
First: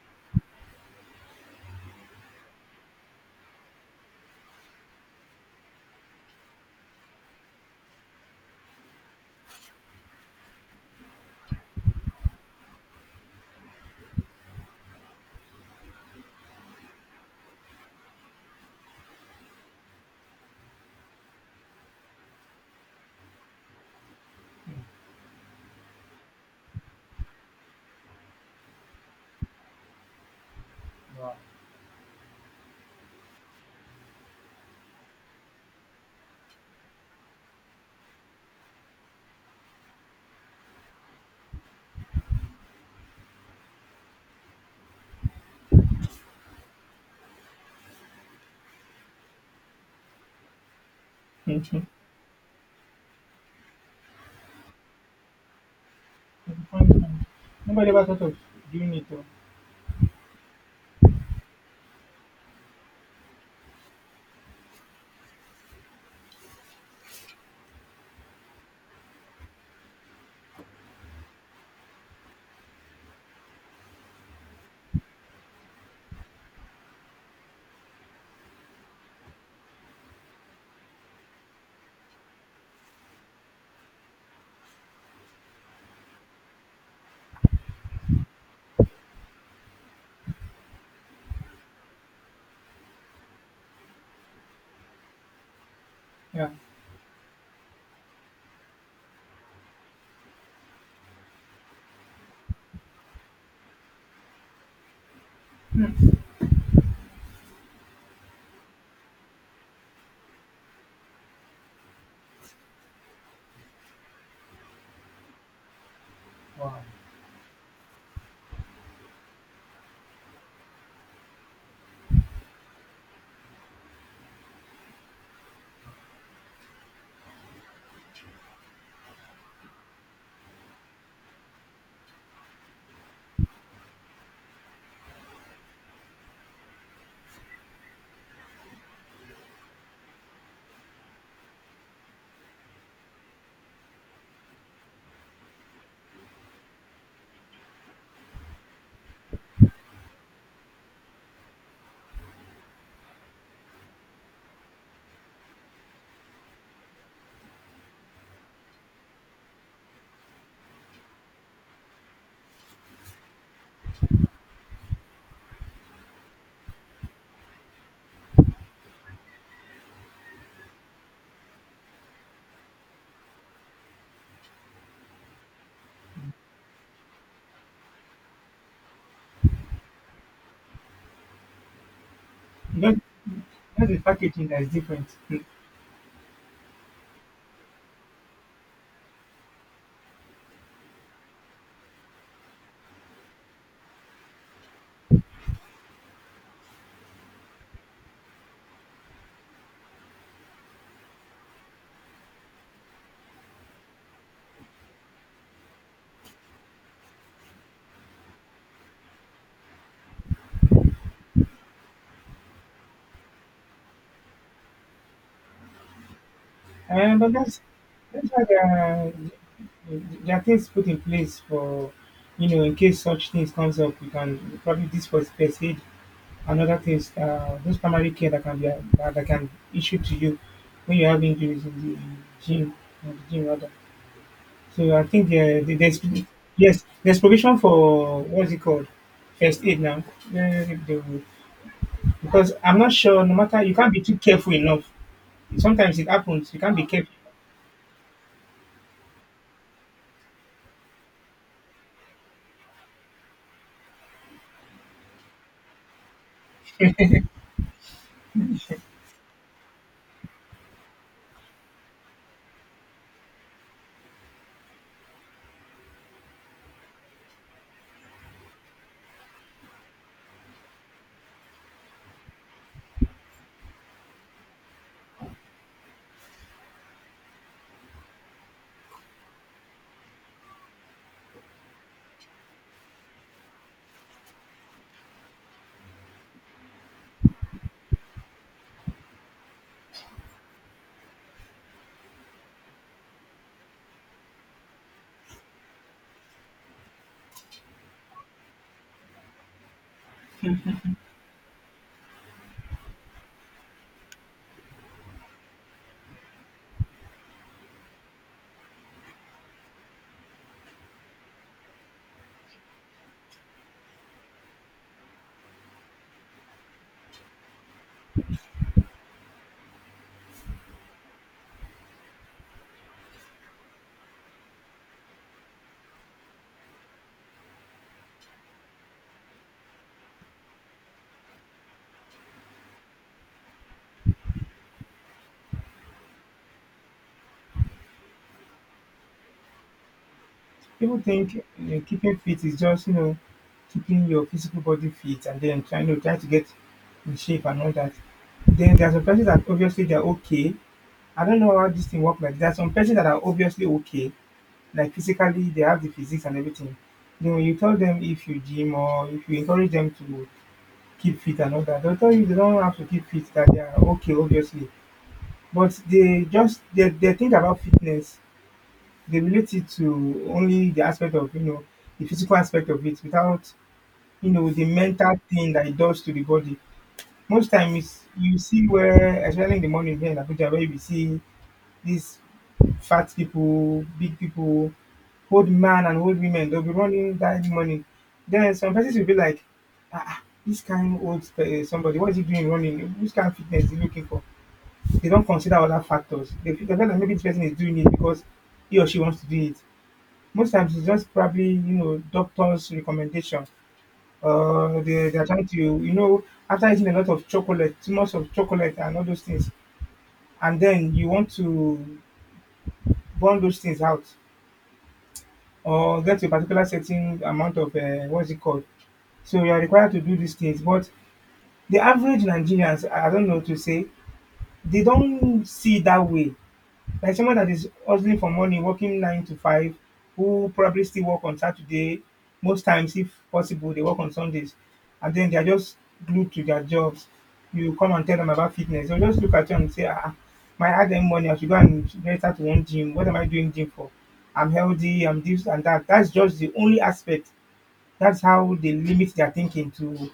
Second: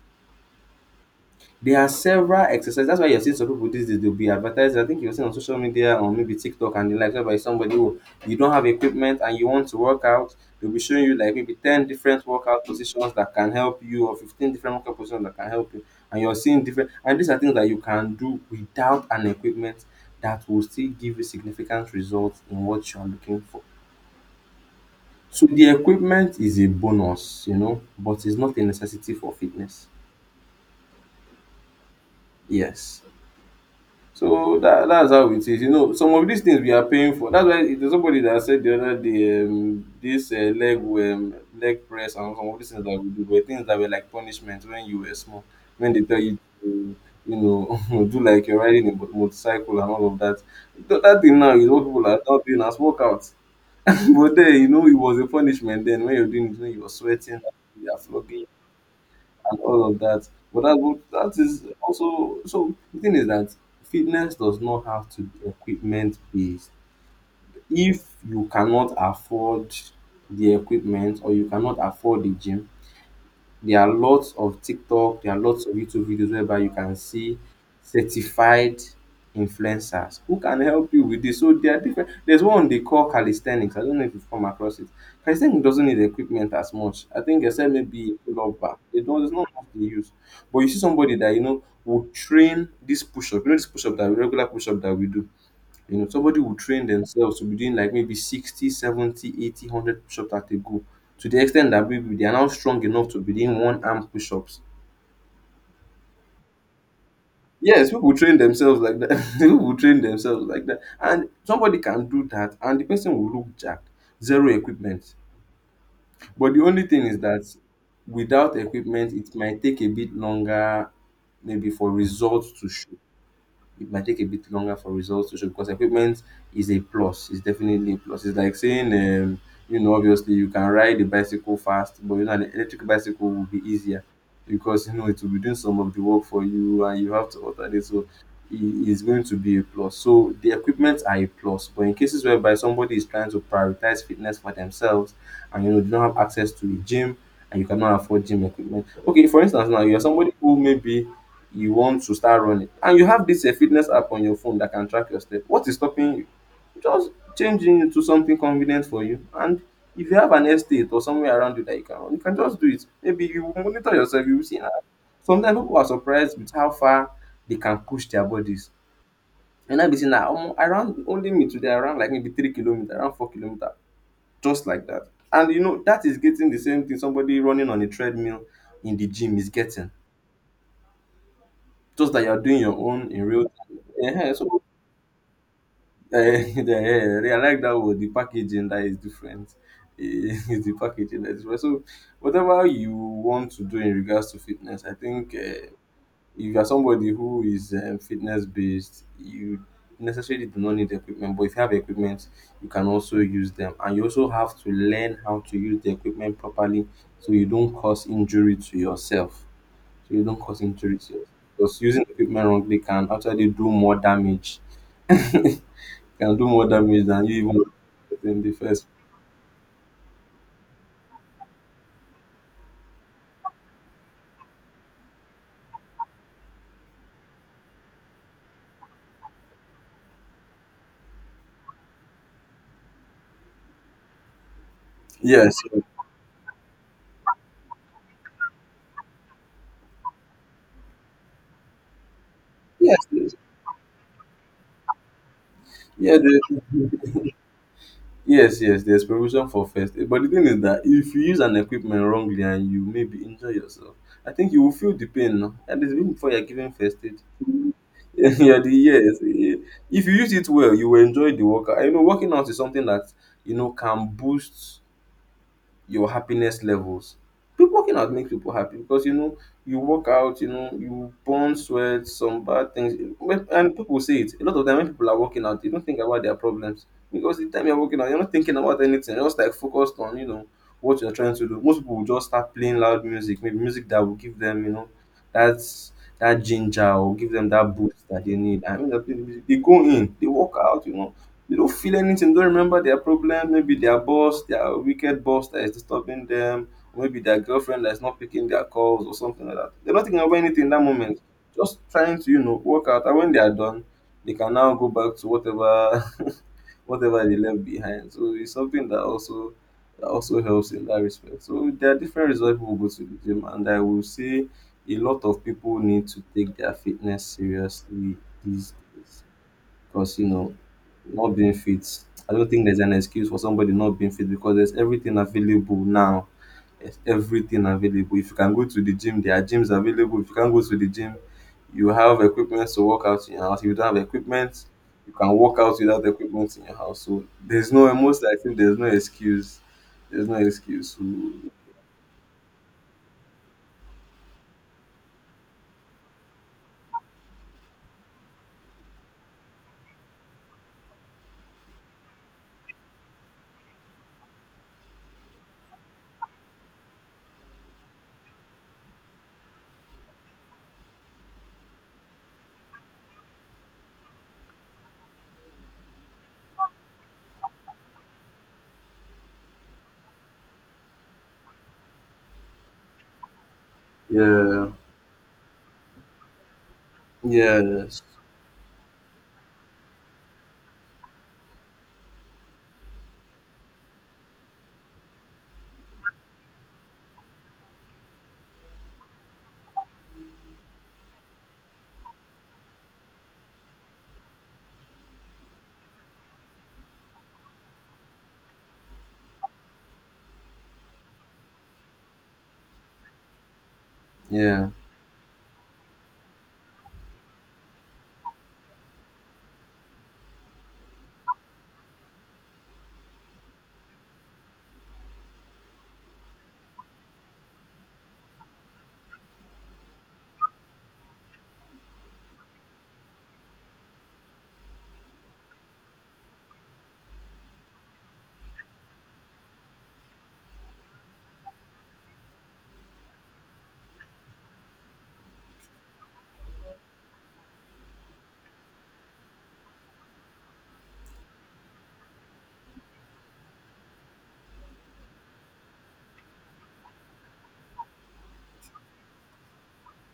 Speaker 1: There are several exercises. That's why you're seeing some people these days, they'll be advertised. I think you'll see on social media or maybe TikTok and the likes by somebody who, you don't have equipment and you want to work out, they'll be showing you like maybe 10 different workout positions that can help you or 15 different workout positions that can help you, and you're seeing different, and these are things that you can do without an equipment that will still give you significant results in what you are looking for. So the equipment is a bonus, you know, but it's not a necessity for fitness. Yes. So dat that's how it is. You know some of dis tins we are paying for. Dats why there's somebody dat said di oda day dis leg press, and some of dis tins dat we do were tins dat were like punishment wen you were small, wen dey tell you to, you know, <laughs> do like you're riding a motorcycle and all of dat. Dat tin now is
Speaker 2: okay.
Speaker 1: what pipu are now doing as workout. <laughs> But den you know it was a punishment den wen you were doing it, wen you were sweating, they
Speaker 2: Nobody
Speaker 1: are
Speaker 2: ever thought of
Speaker 1: flogging you,
Speaker 2: doing it. Though.
Speaker 1: and all of that. But that is also, so the thing is that fitness does not have to be equipment based. If you cannot afford the equipment or you cannot afford the gym, there are lots of TikTok, there are lots of YouTube videos whereby you can see certified influencers who can help you with this. So there are different there's one they call calisthenics. I don't know if you've come across it. Calisthenics doesn't need equipment as much. I think except maybe pull-up bar. It does not have to use. But you see somebody that you know will train this push-up. You know this push-up, that regular push-up that we do, you know, somebody
Speaker 2: Yeah.
Speaker 1: will train themselves to be doing like maybe 60, 70, 80, 100 push-ups at a go, to the extent that maybe they are now strong enough to be doing one arm push-ups. Yes, people train themselves like that. <laughs> People train themselves like that. And somebody can do that and the person will look jacked. Zero equipment. But the
Speaker 2: Wow.
Speaker 1: only thing is that without equipment, it might take a bit longer maybe for results to show. It might take a bit longer for results to show because equipment is a plus. It's definitely a plus. It's like saying, you know, obviously you can ride a bicycle fast, but you know, an electric bicycle will be easier because you know it will be doing some of the work for you and you have to alternate. So it is going to be a plus. So the equipment are a plus, but in cases whereby somebody is trying to prioritize fitness for themselves and you know do not have access to a gym and you cannot afford gym equipment. Okay, for instance, now you're somebody who maybe you want to start running and you have this a fitness app on your phone that can track your step. What is stopping you just changing into something convenient for you? And if you have an estate or somewhere around you that you can run, you can just do it. Maybe you will monitor yourself, you will see, ah, sometimes people are surprised with how far they can push their bodies. And I be say na omo, I ran, only me today I ran like maybe 3 kilometer, around 4 kilometer, just like that, and you know that is getting the same thing somebody running on a treadmill in the gym is getting, just that you are doing your
Speaker 2: Just,
Speaker 1: own in real
Speaker 2: just the
Speaker 1: time,
Speaker 2: packaging that
Speaker 1: so.
Speaker 2: is different.
Speaker 1: Eh, <laughs> yeah, eh, I like that word. The packaging that is different. Eh, <laughs> it's the packaging that is different. So, whatever you want to do in regards to fitness, I think if you are somebody who is fitness based, you necessarily do not need equipment. But if you have equipment, you can also use them, and you also have to learn how to use the equipment properly, so you don't cause injury to yourself. So you don't cause injury to yourself. Because using equipment wrongly can actually do more damage, <laughs> can do more damage
Speaker 2: Uh,
Speaker 1: than
Speaker 2: but
Speaker 1: you
Speaker 2: that's
Speaker 1: even in
Speaker 2: why
Speaker 1: the first.
Speaker 2: there are things put in place for, you know, in case such things comes up, we can probably this was first aid and other things. Those primary care that can be that that can issue to you when you have injuries in the gym, or the gym rather. So I think
Speaker 1: Yes,
Speaker 2: there's yes there's provision for what's it called first aid now. Yeah, they will- Because I'm not
Speaker 1: yes,
Speaker 2: sure. No
Speaker 1: yes,
Speaker 2: matter you can't be too careful enough. Sometimes it
Speaker 1: yeah,
Speaker 2: happens. You can't be careful.
Speaker 1: yes, yes. There's preparation for first aid. But the thing is that if you use an equipment wrongly and you maybe injure yourself, I think you will feel the pain. No, and even before you're giving first aid. <laughs> Yeah, the yes. Eh, if you use it well, you will enjoy the workout. You know, working out is something that you know can boost your happiness levels. People working out makes people happy because you know you work out, you know you burn sweat, some bad things. And people say it. A lot of time when people are working out, they don't think about their problems because the time you're working out, you're not thinking about anything. You're just like focused on, you know, what you're trying to do. Most people will just start playing loud music, maybe music that will give them, you know, that's that ginger, or give them that boost that they need. I mean, they go in, they work out, you know, they don't feel anything, don't remember their problem. Maybe their boss, their wicked boss that is disturbing them, or maybe their girlfriend that's not picking their calls or something like that. They're not thinking about anything in that moment. Just trying to, you know, work out. And when they are done, they can now go back to whatever <laughs> whatever they left behind. So it's something that also helps in that respect. So there are different reasons people go to the gym, and I will say a lot of people need to take their fitness seriously these days. Because you know, not being fit, I don't think there's an excuse for somebody not being fit because there's everything available now. There's everything available. If you can go to the gym, there are gyms available. If you can't go to the gym, you have equipment to work out in your house. If you don't have equipment, you can work out without equipment in your house. So there's no most I think there's no excuse. There's no excuse.
Speaker 2: People
Speaker 1: So,
Speaker 2: think keeping fit is just, you know, keeping your physical body fit and then try to get in shape and all that. Then there are some persons that obviously they're okay. I don't know how this thing works, like there are some persons that are obviously okay, like physically they have the physics and everything. Then when you tell them if you gym or if you encourage them to keep fit and all that, they'll tell you they don't have to keep fit, that they are okay obviously. But they think about fitness, they relate it to only the aspect of, you know, the physical aspect of it without, you know, the
Speaker 1: yeah.
Speaker 2: mental thing that it does to the body. Most
Speaker 1: Yes.
Speaker 2: times you see where, especially in the morning here in Abuja, where you see these fat people, big people, old man and old women, they'll be running that morning. Then some persons will be like, ah, ah, this kind old somebody, what is he doing running? Which kind of fitness is he looking for? They don't consider other factors. They feel like maybe this person is doing it because he or she wants to do it. Most times it's just probably, you know, doctor's recommendation,
Speaker 1: Yeah.
Speaker 2: or they're trying to, you know, after eating a lot of chocolate, too much of chocolate and all those things, and then you want to burn those things out, or get a particular certain amount of what's it called? So you are required to do these things. But the average Nigerians, I don't know to say, they don't see it that way. Like someone that is hustling for money, working 9 to 5, who probably still work on Saturday. Most times, if possible, they work on Sundays, and then they are just glued to their jobs. You come and tell them about fitness, they'll just look at you and say, "Ah, ah, my hard earned money, I should go and register to one gym. What am I doing gym for? I'm healthy. I'm this and that." That's just the only aspect. That's how they limit their thinking to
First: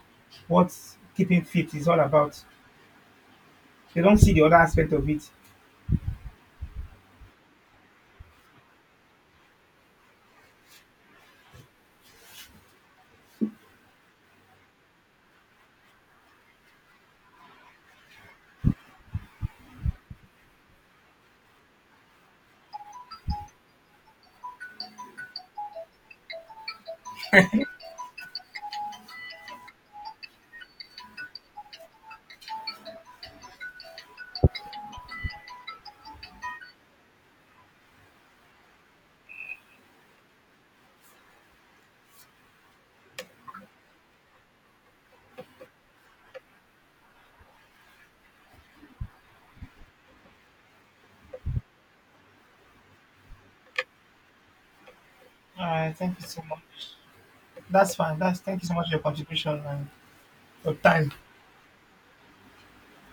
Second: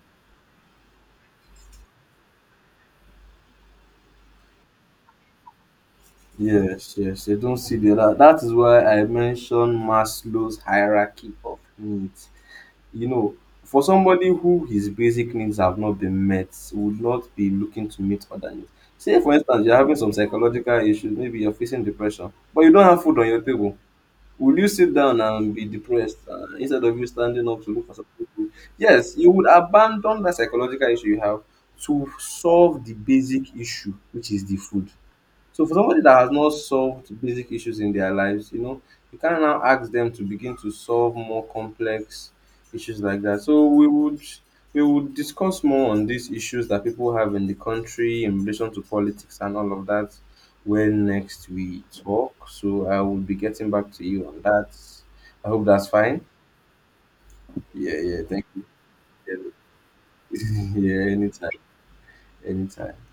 Speaker 2: what keeping fit is all about. They don't see the other aspect of it.
Speaker 1: Yes, yes, they don't see the other. That is why I mentioned Maslow's hierarchy of needs. You know, for somebody who his basic needs have not been met, would not be looking to meet other needs. Say, for instance, you're having some psychological issues, maybe you're facing depression, but you don't have food on your table. Will you sit down and be depressed instead of you standing up to look for something to eat? Yes, you would abandon that psychological issue you have to solve the basic issue, which is the food. So for somebody that has not solved basic issues in their lives, you know, you can now ask them to begin to solve more complex issues like that. So we would discuss more on these issues that people have in the country in relation to politics and all of that when next we talk. So I will be getting back to you on that. I
Speaker 2: All
Speaker 1: hope that's
Speaker 2: right. Thank
Speaker 1: fine.
Speaker 2: you so much. That's
Speaker 1: Yeah,
Speaker 2: fine.
Speaker 1: yeah,
Speaker 2: That's
Speaker 1: thank
Speaker 2: thank
Speaker 1: you.
Speaker 2: you
Speaker 1: <laughs>
Speaker 2: so much for your contribution and your
Speaker 1: Yeah,
Speaker 2: time.
Speaker 1: anytime, anytime.